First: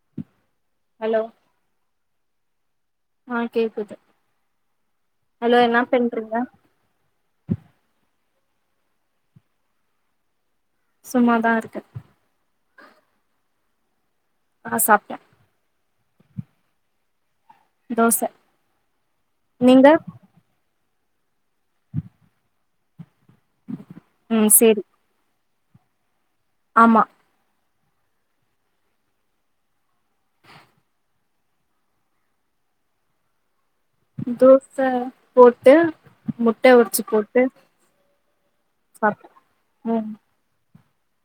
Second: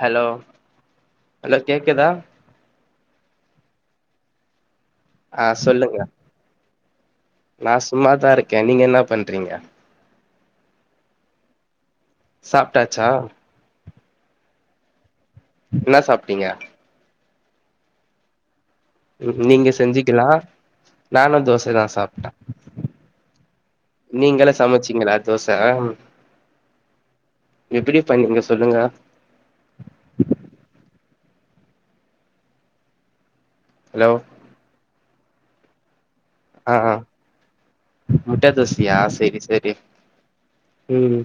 hello hello கேக்குதா ஆஹ் கேக்குது ஆஹ் ஹலோ என்ன சொல்லுங்க பண்றீங்க நா சும்மாதா இருக் கே நீங்க என்ன பண்றீங்க சும்மாதா இருக்க சாப்டாச்சா ஆஹ் சாப்டே என்னா சாப்டீங்க தோச உம் நீங்க செஞ்சுக்கிலா நானு தோசைதா சாப்ட ம் நீங்களே சேரி சமைச்சீங்களா தோஸ் சை ஆமா எப்டி பண்ணீங்க சொல்லுங்க ஹலோ தோச போட்டு முட்ட ஆஹ் உடச்சு போட்டு முட்ட தோசயா சாப்ட்டே செரி செரி ம் உம்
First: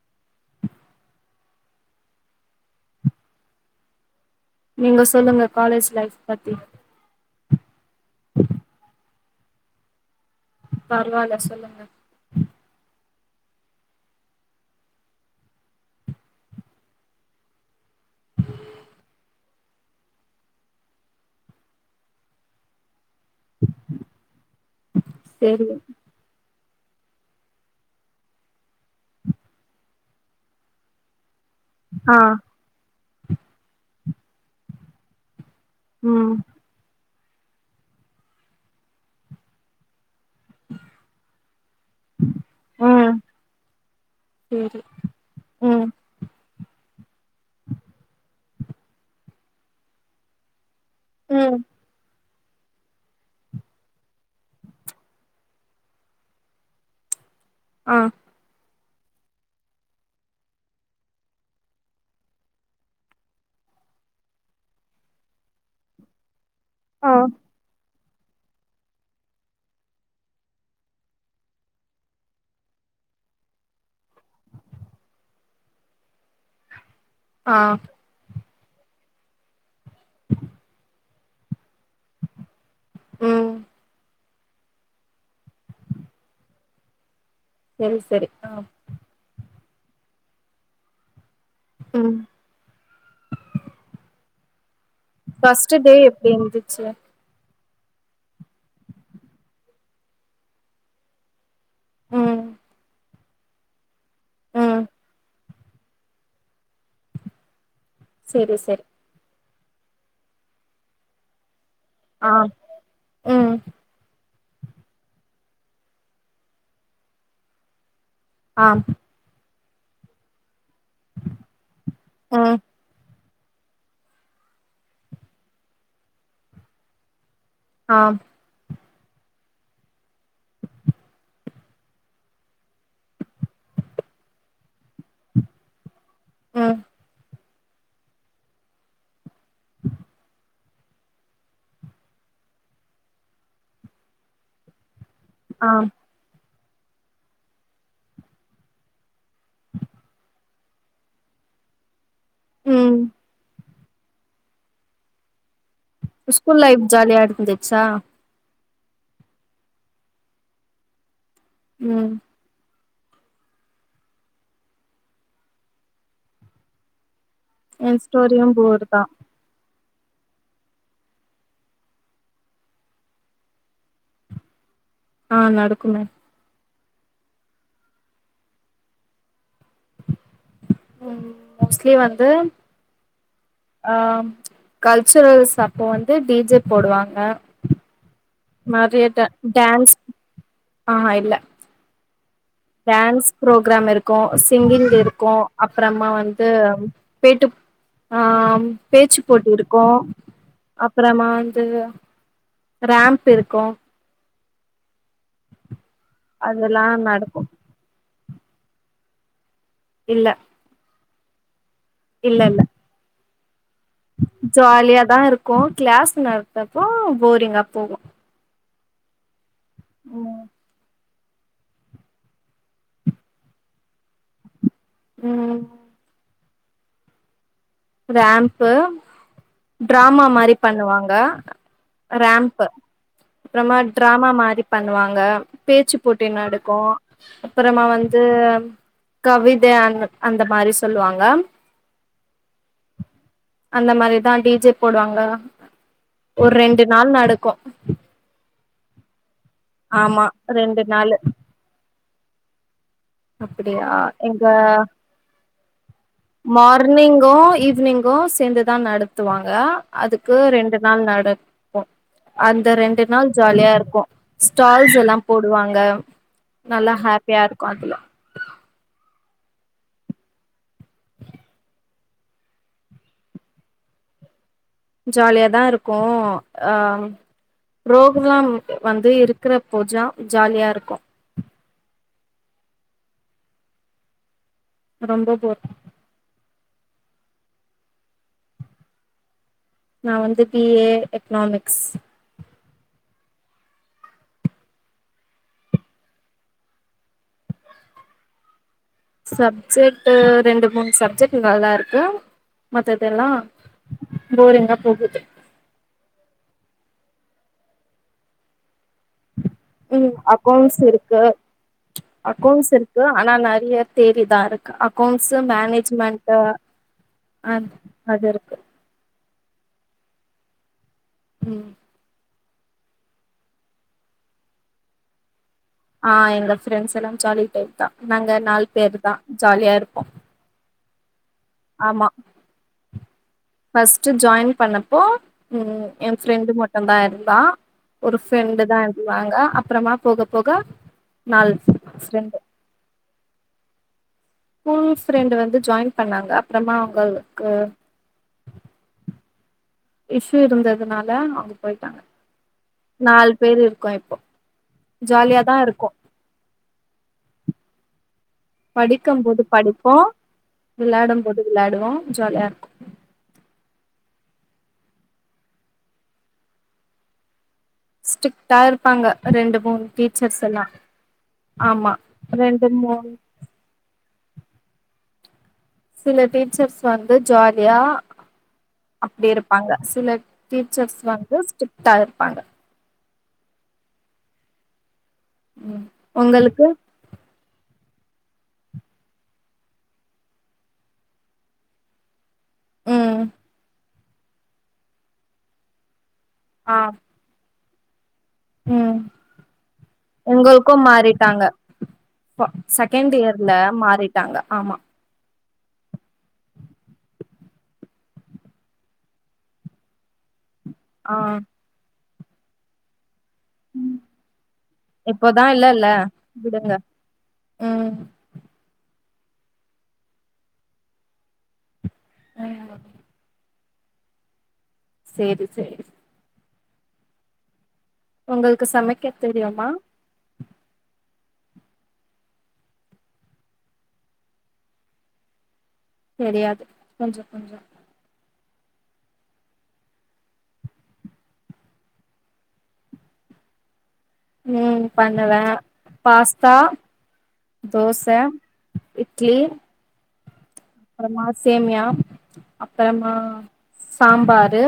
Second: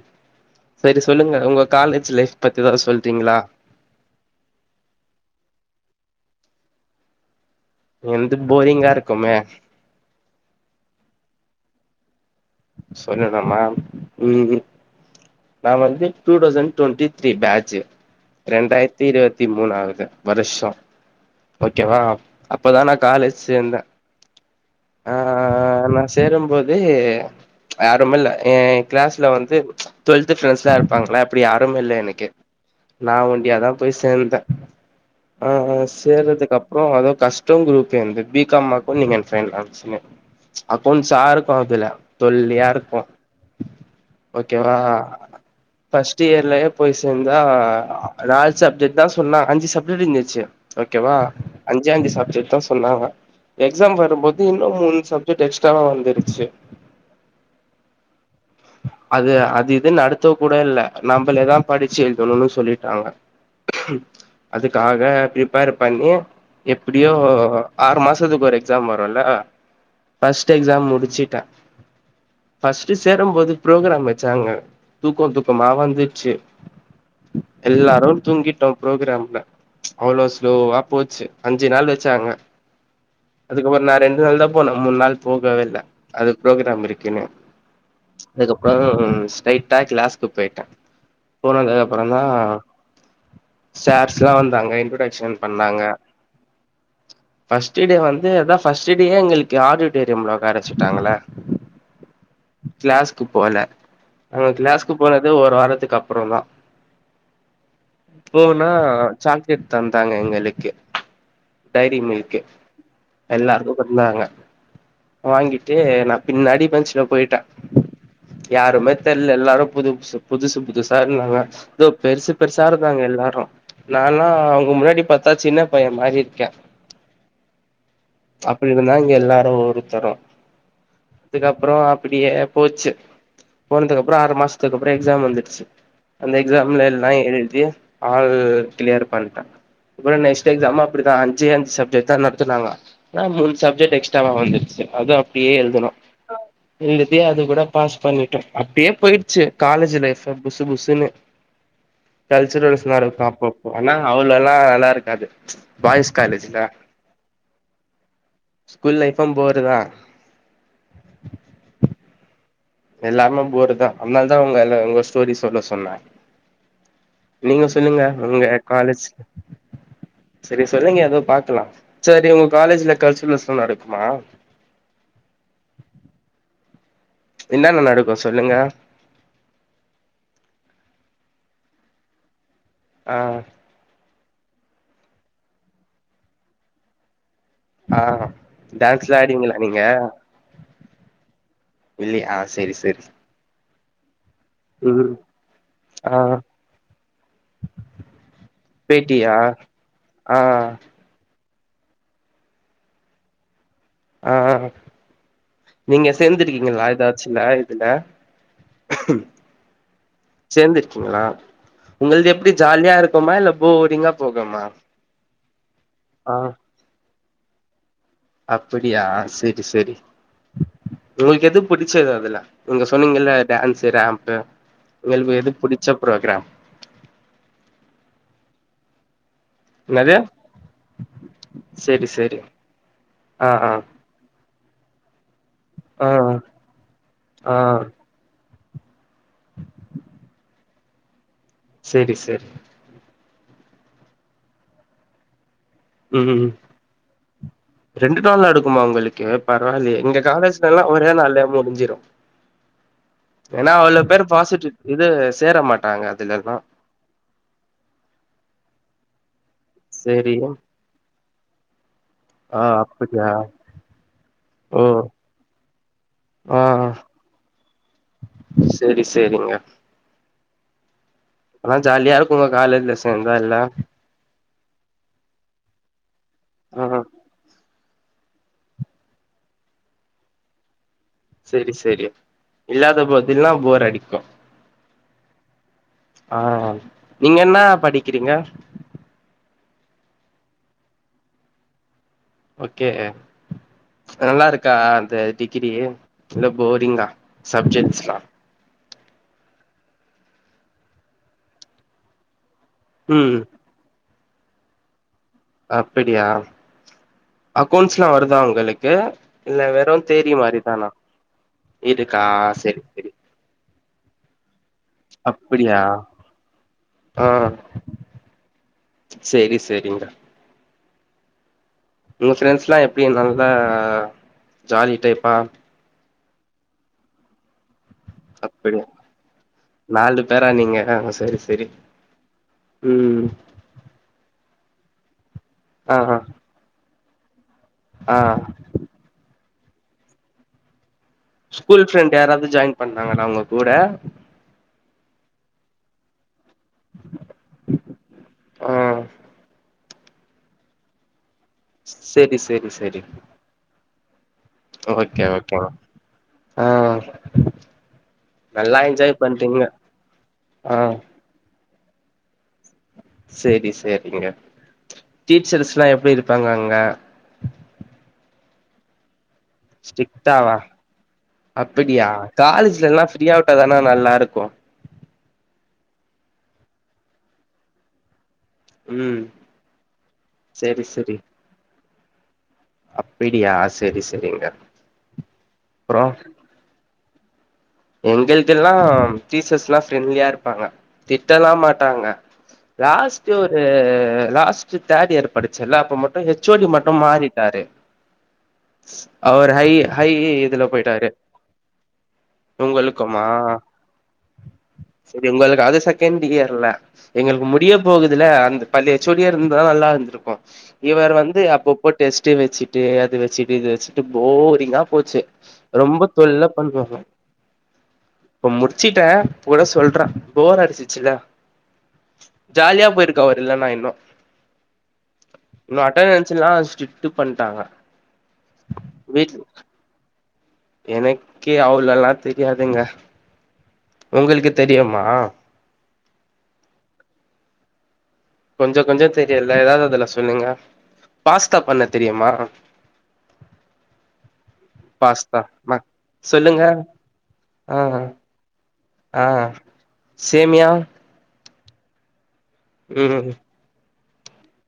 செரி சொல்லுங்க உங்க காலேஜ் லைஃப் பத்தி ஏதாவது சொல்றீங்களா நீங்க சொல்லுங்க காலேஜ் லைஃப் பத்தி எந்து போரிங்கா இருக் க்குமே பரவால சொல்லுங்க சொல்லனுமா ம் நா வந்து two thousand twenty three page ரெண்டாயிரத்தி இருவ த்தி மூணாவது வருஷொ ஓகேவா அப் அப்பதான காலேஜ் சேந்த சேரி ஆஹ்ஹா நா சேரும் போ து யாருமில்ல எ எ கிளாஸ்ல வந்து டுவெல்த் ஃப்ரெண்ட்ஸெல்லா இருப்பாங்கள்ல அப்டி யாரு இல்ல ஆ எனக்கு நா ஒண்டியாதா போய் சேந்தே ஆஹ் ம் சேறதுக்கு அப்புற அதோ கஷ்டம் குரூப் வந்து பீ காமாக்கு நீங்க எ ஃபைனலா சினு அக்கவுண்ட்ஸா இருக்கு அதுல தொல்லியா இருக்கு ம் ஓகேவா சேரி ம் ஃபர்ஸ்ட் இயர்லயே போய் சேந்தா லாஸ்ட் சப்ஜெக்தா சொன்னா அஞ்சு சப்ஜெட்க் இன்னாச்சி ஓகேவா ம் அஞ்சே அஞ்சு சப்ஜெக்ட் த்தோ சொன்னாங்க எக்ஸாம் வரு போ து இன்னும் மூணு சப்ஜெக்ட் எக்ஸ்ட்ராவா வந்துருச்சு ஆஹ் அது அது இது நடத்த கூட இல் நம்மளேதா படிச்சு எழுதணும்னு சொல்லிட்டாங்க அதுக்காக பரிப்பேர் பண்ணி ஆ எப்டியோ ஆறு மாச க்கு ஒரு எக்ஸாம் வரும்ல பஸ்ட் எக்ஸாம் முடிச்சிட்டா பஸ்ட்ட் சேப் வரு போது ப்ரோக்ராம் வச்சாங்க தூக்க தூக்கமா வந்துருச்சு ஆ எல்லாரு தூங்கிட் பரோக்ராம்ல அவ்ளோ ஸ்லோவா போச்சு அஞ்சு நாள் வச்சாங்க ம் அதுக்கப்பற நா ரெண்டு நாள்தாப் போனு மூணு நாள் போகவே இல்ல அது ப்ரோக்ராம் இருக்குன்னு சரி சரி ஆ அதுக்கப்புறோ ஸ்டை டா கிளாஸ்க்கு போயிட்ட போனதுக்கு அப்புறம் ம் தா ஸார்ஸ் சல வந்தாங்க இன்டொடய் பர்ஸ்ட் டே எப்டி இருந்துச்சு ஃபஸ்ட் டே வந்து அதா ஃபர்ஸ்ட் டே எங்களுக்கு ஆடியட்டோரியம்ல உக்கார வெச்சுட்டாங்களா ம் கிளாசக்கு போலே அங்க ம் கிளாஸ்கு போனது ஒரு வாரம் துக்கு அப்புறம் தா சரி போனா சரி ச த்த தந்தாங்க எங்களுக்கு டைரி மில்க் ஆ ம் எல்லாருக்கு கொந்தாங்க வாங்கிட்டு நா பின்னாடி பேன்ச்சல போயிட்டே ஆம் யாருமே தெர்ல எல்லாரு புதுஸ் புதுஸ் புதுஸ் ச இருந்தாங்க இதோ பெருசு ம் பெருசா இருந்தாங்க எல்லாரு நான்ல்லா அவங்க முன்னாடி பாத்தா சின்ன பைய மாறி இருக்கே ஆஹ் [unintelligible] எல்லாரு ஒருத்தரும் அதுக்கப்புறோ அப்டியே போச்சு போனதுக்குப்புறோ ஆறு மாசத்துக்கு அப்புறோ எக்ஸாம் வந்துடுச்சு அந்த ம் எக்ஸாம்ல எல்லா எழுதி ஆல் கிளியர் பண் அ அப்பற நைஸ் எக்ஸாமு அப்டிதா அஞ்சு அஞ்சு சப்ஜெட் தா நடத்துனாங்கா எ மூணு சஜெக்ட் எக்ஸ்ட்ராவா வந்துருச்சு அது அப்டியே ஆம் எழுதனு எழுதி அத கூட பாஸ் பண்ணிட்ட அப்டியே போயிடுச்சு காலேஜ் லைஃப் புசு புசுன்னு கல்ச்சரல்ஸ் ம் நடக்கு அப்பப் ஆனா அவளலெல்லா நல்லா இருக்காது பாய்ஸ் காலேஜ்ல ஸ்கூல் லைஃப் ஜாலியா இருந்துச்சா ஸ்கூல் லைப்பு போருதா ம் எல்லாமே போருதா அன்னால தா உங்க எல்ல உங்க ஸ்டோரி சொல்ல சொன்ன நீங்க என் சொல்லுங்க ஸ்டோரியு உங்க போர் தா காலேஜ் சரி சொல்லுங்க ஏதோ பாக்கலா சரி ஒங்க காலேஜ்ல கல்ச்சுரல்ஸ்லா நடக்குமா ஆ நடக்குமே என்னன்ன நடக்கு சொல்லுங்க ம் மோஸ்ட்லி வந்து ஆ ஆம் கல்ச்சுரல்ஸ் அப்போ வந்து டிஜே போடுவாங்க ஆ மாிய டான்ஸ்லா ட ஆடுவீங்களா நீங்க டான்ஸ் ஆஹா இல்ல இல்லியா டான்ஸ் ப்ரோக் கிரம் இருக்கு ஸ் சிங்கிங் ம் இருக்கு அப்றமா ஆ வந்து பேட்டு ஆ பேச்சு பேட்டியா போட்டி இருக்கு ஆ அப்றமா அ ராம்ப் இருக்கு ஆஹ் நீங்க அதெல்லா சேந்துருக்கீங்களா நடக்கு ஏதாச்சுல இதுல [inaudible] இல்ல க்கிங்களா உங்கள்து இல்ல எப்டி இல்ல ஜாலியா இருக்குமா இல்ல போரிங்கா போகுமா ஜாலியாதா இருக்கு க்ளாஸ் ஆ நடத்தப்போ போரிங்கா போகு அப்படியா சரி சரி ம் உங்களுக்கு எது புடிச்சது அதுல நீங்க சொன்னீங்கல்ல டன்சு ராம்ப்பு [unintelligible] எது ம் புடிச்ச ப்ரோக்ரம் ராம்ப்பு என்னது ட்ராமா மாரி பண்ணுவாங்க செரி செரி ராம்ப்பு ஆ ஆ அப்றமா ட்ராமா மாரி பண்ணுவாங்க பேச்சு ஆ போட்டி நடக்கு ஆ அப்பறமா வந்து கவித அ அந்த மாரி சொல்லுவாங்க சேரி ச அந்த மாரிதா டிஜே போடுவாங்களா ம் ஒரு ரெண்டு நாள் நடக்கு மாங்கலிக்கேப் பரவாலயே எங்க ஆமா காலேஜ்லலா ரெண்டு ஒரே நாள முடிஞ்சிரு ஏன்னா அப்படியா அவ்ளோ பேர் எங்க பாசிட்டிவ் இது சேர மாட்டாங்க அதுலல்லா மார்னிங்கு ஈவி்னிங்கு சேந்துதா நடப் து வாங் ஆ அதுக்கு செரி ரெண்டு நாள் நடக்கு ஆ அந்த ரெண்டு நாள் அப்படியா ஜாலியா இருக்கு ஓ ஸ்டால்ஸ் எல்லா போடுவாங்க ஆ நல்லா ஹாபியா இருக்கு அதுல செரி செரிங்க [inaudible] அதா ஜாலியா இருக்குங்க காலேஜ்ல சேந்தால்ல ஜாலியாதா இருக்கு ஆ ஆஹ் புரோக்ராம் வந்து இருக்குற போஜா ஜாலியா இருக்கு செரி செரி இல்லாத போதில்லா போர் அடிக்கு ரொம்ப போர் ஆஹ் நீங்க என்ன படிக்கிறீங்க நா வந்து பி ஏ எக்னாமிக்ஸ் ஓகே நல்லாருக்கா அந்த டிகிரி இல்ல போரிங்கா சப்ஜெட்ஸ்லா சப்ஜெக்ட்டு ரெண்டு மூணு சப்ஜெக்ட் நல்லாருக்கு மத்ததேல்லா ம் போரிங்கா போகுது அப்படியா அக்கவுண்ட்ஸ்ல்லா வருதா உங்களு உம் அக்கவுண்ட்ஸ் இருக்கு இருக்கா அக்கௌண்ட்ஸ் செரி இருக்கு செரி ஆனா நெறைய தேரிதாருக் அக்கௌண்ட்ஸ் அப்படியா மேனேஜ்மெண்ட்டு அன் அதுருக்கு சேரி சேரிங்க உம் உங்க ஃப்ரெண்ட்ஸ்லா எப்டி நல்ல அ ஜாலி டைப்பா ஆ எங்க ஃப்ரெண்ட்ஸ்ல்லா ஜாலி டைப் தா நாங்க நாலு அப்படியா பேருதா ஜாலியா இருப்போ ஆஹ் சரி ச ஆமா ஃபஸ்ட்டு ஜாயின் பண்ணப்போ உம் ஆ ஏ ஆ ஃப்ரெண்ட்டு மட்டுந்தா இருந்த ம்மா ஆ ஒரு ஃப்ரெண்டு் தான்னு வாங்க அப்ரமா போக போக நாலு ஸ்கூல் ஃப்ரெண்ட் ஃப்ரெண்டு யாராவது ஜாயின் பண்ணாங்கன்னா அவங்க கூட ஸ்கூல்ஸ் ப்ரெண்டு வந்து ஜாயின் பண்ணாங்க அப்பறமா உங்களுக்கு ஆ இசு இருந்ததுனால போயிட்டாங்க சேரி சேரி சேரி நாலு பேர் இருக்கோ இப் ஓகே ஓகேங்க அஹ் படிக்கும் போது படிப்போ ஆ வெளாடு போது விளாடுவோ ஜாலியா இருக்கு சரி சரிங்க டீச்சர்ஸ் எல்லா எப்படி இருப்பாங்க அங்க ஸ்ட்ரிக்டா இருப்பாங்க ரெண்டு மூணு டீச்சர்ஸ் ஸ்ட்ரிக்ட்டாவா எல்லா ஆமா அப்படியா ரெண்டு காலேஜ்ல எல்லா மூணு பிரியா உட்டா தானா நல்லாருக் குவா சில டீச்சர்ஸ் வந்து ஜாலியா ம் அப்படி இருப்பாங்க சில சேரி டீச்சர்ஸ் சேரி வந்து ஸ்ட்ரிட் தா இருப்பாங்க ப்படியா சரி சரிங்க உம் உங்களுக்கு எங்கிள்குல்லா பீசஸ் எல்லா ஃப்ரெண்ட்லியா இருப்பாங்க திட்டலா மாட்டாங்க ம் லாஸ்ட்டு ஒரு அ லாஸ்ட்டு தேர்ட் இயர் படிச்சல அப்ப மொட் ப்றோ எச் ஓ டி ஆ மட்டு மாறிட்டாரு ம் அவர் ஹை ஹை இதுல உங்களுக்கு போய்ட்டாரு மாறிட்டாங்க ஃப செகண்ட் இயர்ல மாறிட்டாங்க ஆமா எங்களுக்கு அது செகண்ட் இயர் இல எங்களுக்கு முடிய போகுதுல அந்த பழைய எச் ஓ டி யா இருந்துதா நல்லாருந்திருக்கு ஆ இவர் வந்து அப்போ பொட் டெஸ்டு வச்சுட்டு அது வச் வச்சிட்டு இது வச்சுட்டு போரிங்கா போச்சு இப்போதா இல்லல்ல ரொம்ப தொல்ல விடுங்க பண்ணுவாங்க ம் இப்ப முடிச் முடிச்சிட்டே கூட சொல்றா போர் அடிச்சிச்சில ம் ஜாலியா போயிருக்காவரு இல்லன்னா என் நோ சேரி இன்னு சேரி அட்டனன்ஸ்லா சுட்டு பண்ட்டாங்க உங்கள்க்கு சமைக்க தெரியுமா எனக்கே அவளல்லா தெரியாதுங்க உங்களுக்கு தெரியுமா தெரியாது கொஞ்சோ கொஞ்சோ கொஞ்சோ கொஞ்சோ தெரியுல ஏதாவததுல சொல்லுங்க பாஸ்தா பண்ண தெரியுமா உம் பாஸ்தா பண்ணுவேன் ம பாஸ்தா சொல்லுங்க ஆ தோச ஆ இட்லி சேமியா அப்புறமா சேமியா அப்பறமா ம் சாம்பாரு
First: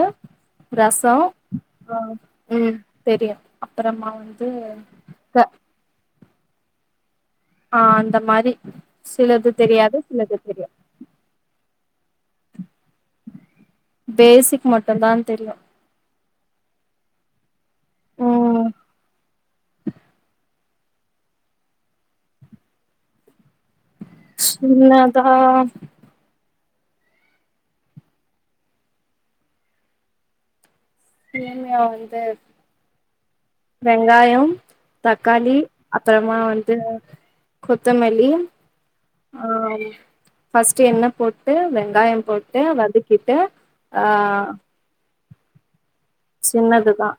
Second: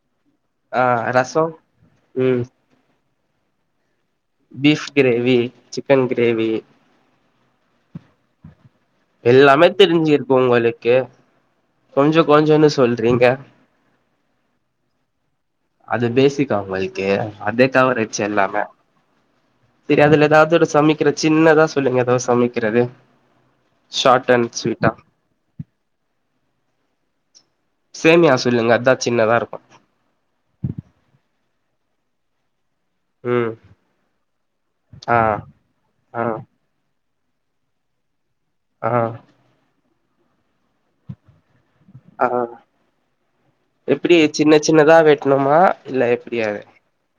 ஆ ரச ரசோ ஆஹ் ம் உம் தெரியு அப்பறமா பீஃப் கிரேவி சிக்கன்க் தேவி ஆஹ் அந்த மாரி சிலது எல்லாமே தெரியாது தெரிஞ்சிருக்கு சிலது தெரியு உங்களுக்கு கொஞ்ச கொஞ்சன்னு சொல்றீங்க பேசிக் மட்டுந்தா தெரியு இது பேசிக்கா உங்கள்கு அதெப் டவரிச்சு எல்லாமே ம் செரி அதுல ஏதாவது ஒரு சமிக் க்கிற சின்னதா சொல்லுங்க ஏதாவது சமைக்கிறது ஷார்ட் அண்ட் ஸ்வீட்டா ஷின்னதா சேமியா சொல்லுங்க அதா சின்னதா இருக்கு சேமியா வந்து ம் வெங்காயம் ஆ தக்காளி ஆ அப்பறமா வந்து கொத்தமல்லி ஆ ஆஹ் ஃபர்ட்ஸ்டு என்ன போட் ட்டு வெங்காயம் ஆ போட்டு வதக்கிட்டு ஆஹ் ட்டுனுமா சின்னதுதா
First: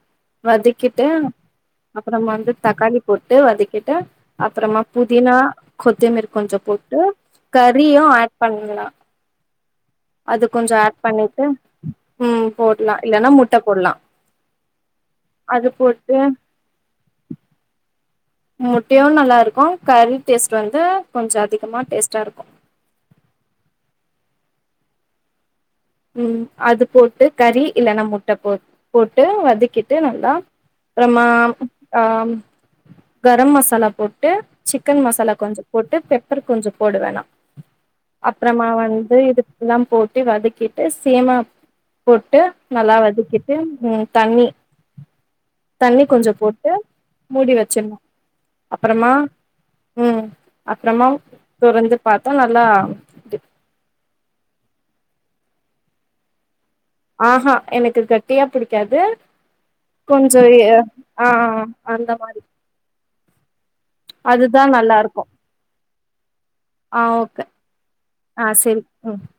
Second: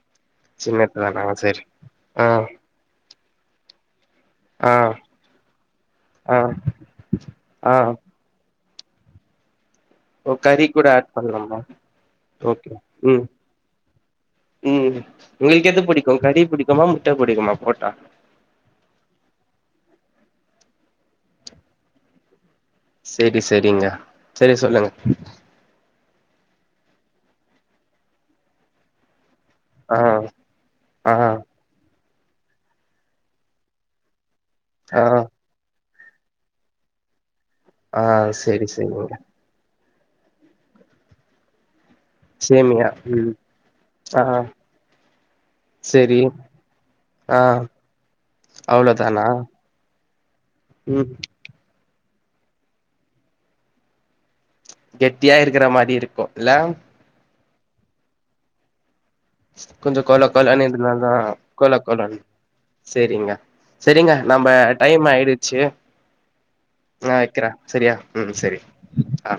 வதக்கிட்டு சின்னதுதானா சரி ஆ அப்பறமா வந்து தக்காளி போட்டு வதக்கிட்டு ஆ அப்றமா புதினா கொத்தமற் ஆ கொஞ்ச போட்டு ஆ கறியும் ஆட் பண் இதெல்லா ஓ அது கறி கொஞ்சோ கூட ஆட் பண்ணிட்டு பண்ணலாமா உம் ஓகே போடலா ம் இல்லன்னா முட்ட போடலா ம் அது உங்களுக்கு எது போட்டு புடிக்கு கறி புடிக்குமா முட்ட புடிக்குமா போட்டா முட்டையு நல்லா இருக்கு கறி டேஸ்ட் வந்து கொஞ்ச அதிகமா டேஸ்ட்டா இருக்கு செரி செரிங்க சரி சொல்லுங்க உம் அது போட்டு கறி இல்லனா முட்ட போ போட் ட்டு வதக்கிட்டு ஆ நல்லா ஆ அப்பறமா ஆஹ்ம் கரம் மசாலா போட்டு ஆ சிக்கன் மசாலா கொஞ்ச போட்டு பெப்பர் கொஞ்ச போடு வேணா ஆ சரி அப்பறமா சரிங்க வந்து இதுக்கலாம் போட்டு வதக்கி ட்டு சேமா போட்டு சேமியா நல்லா ம் வதக்கிட்டு உம் ஆ தண்ணி தண்ணி சரி கொஞ்ச போட்டு ஆ மூடி வச்சிர்ணு அப்பறமா அவ்ளோதானா ம் அப்புறமா தொறந்து பாத்தா நல்லா கெட்டியா இருக்கிற மாரி இருக்கு இல்ல ஆஹா எனக்கு கெட்டியா புடிக்காது கொஞ்ச கொல கொஞ்சோ கொலனு இருந்தாதா ஆ கொல அந்த கொலன் மாரி சரிங்க சரிங்க நம்ம அதுதா நல்லா டைம் இருக்கு ஆயிடுச்சு ஆ நா ஓகே வைக்கிறே சரியா ம் ஆ சரி ம் ஆ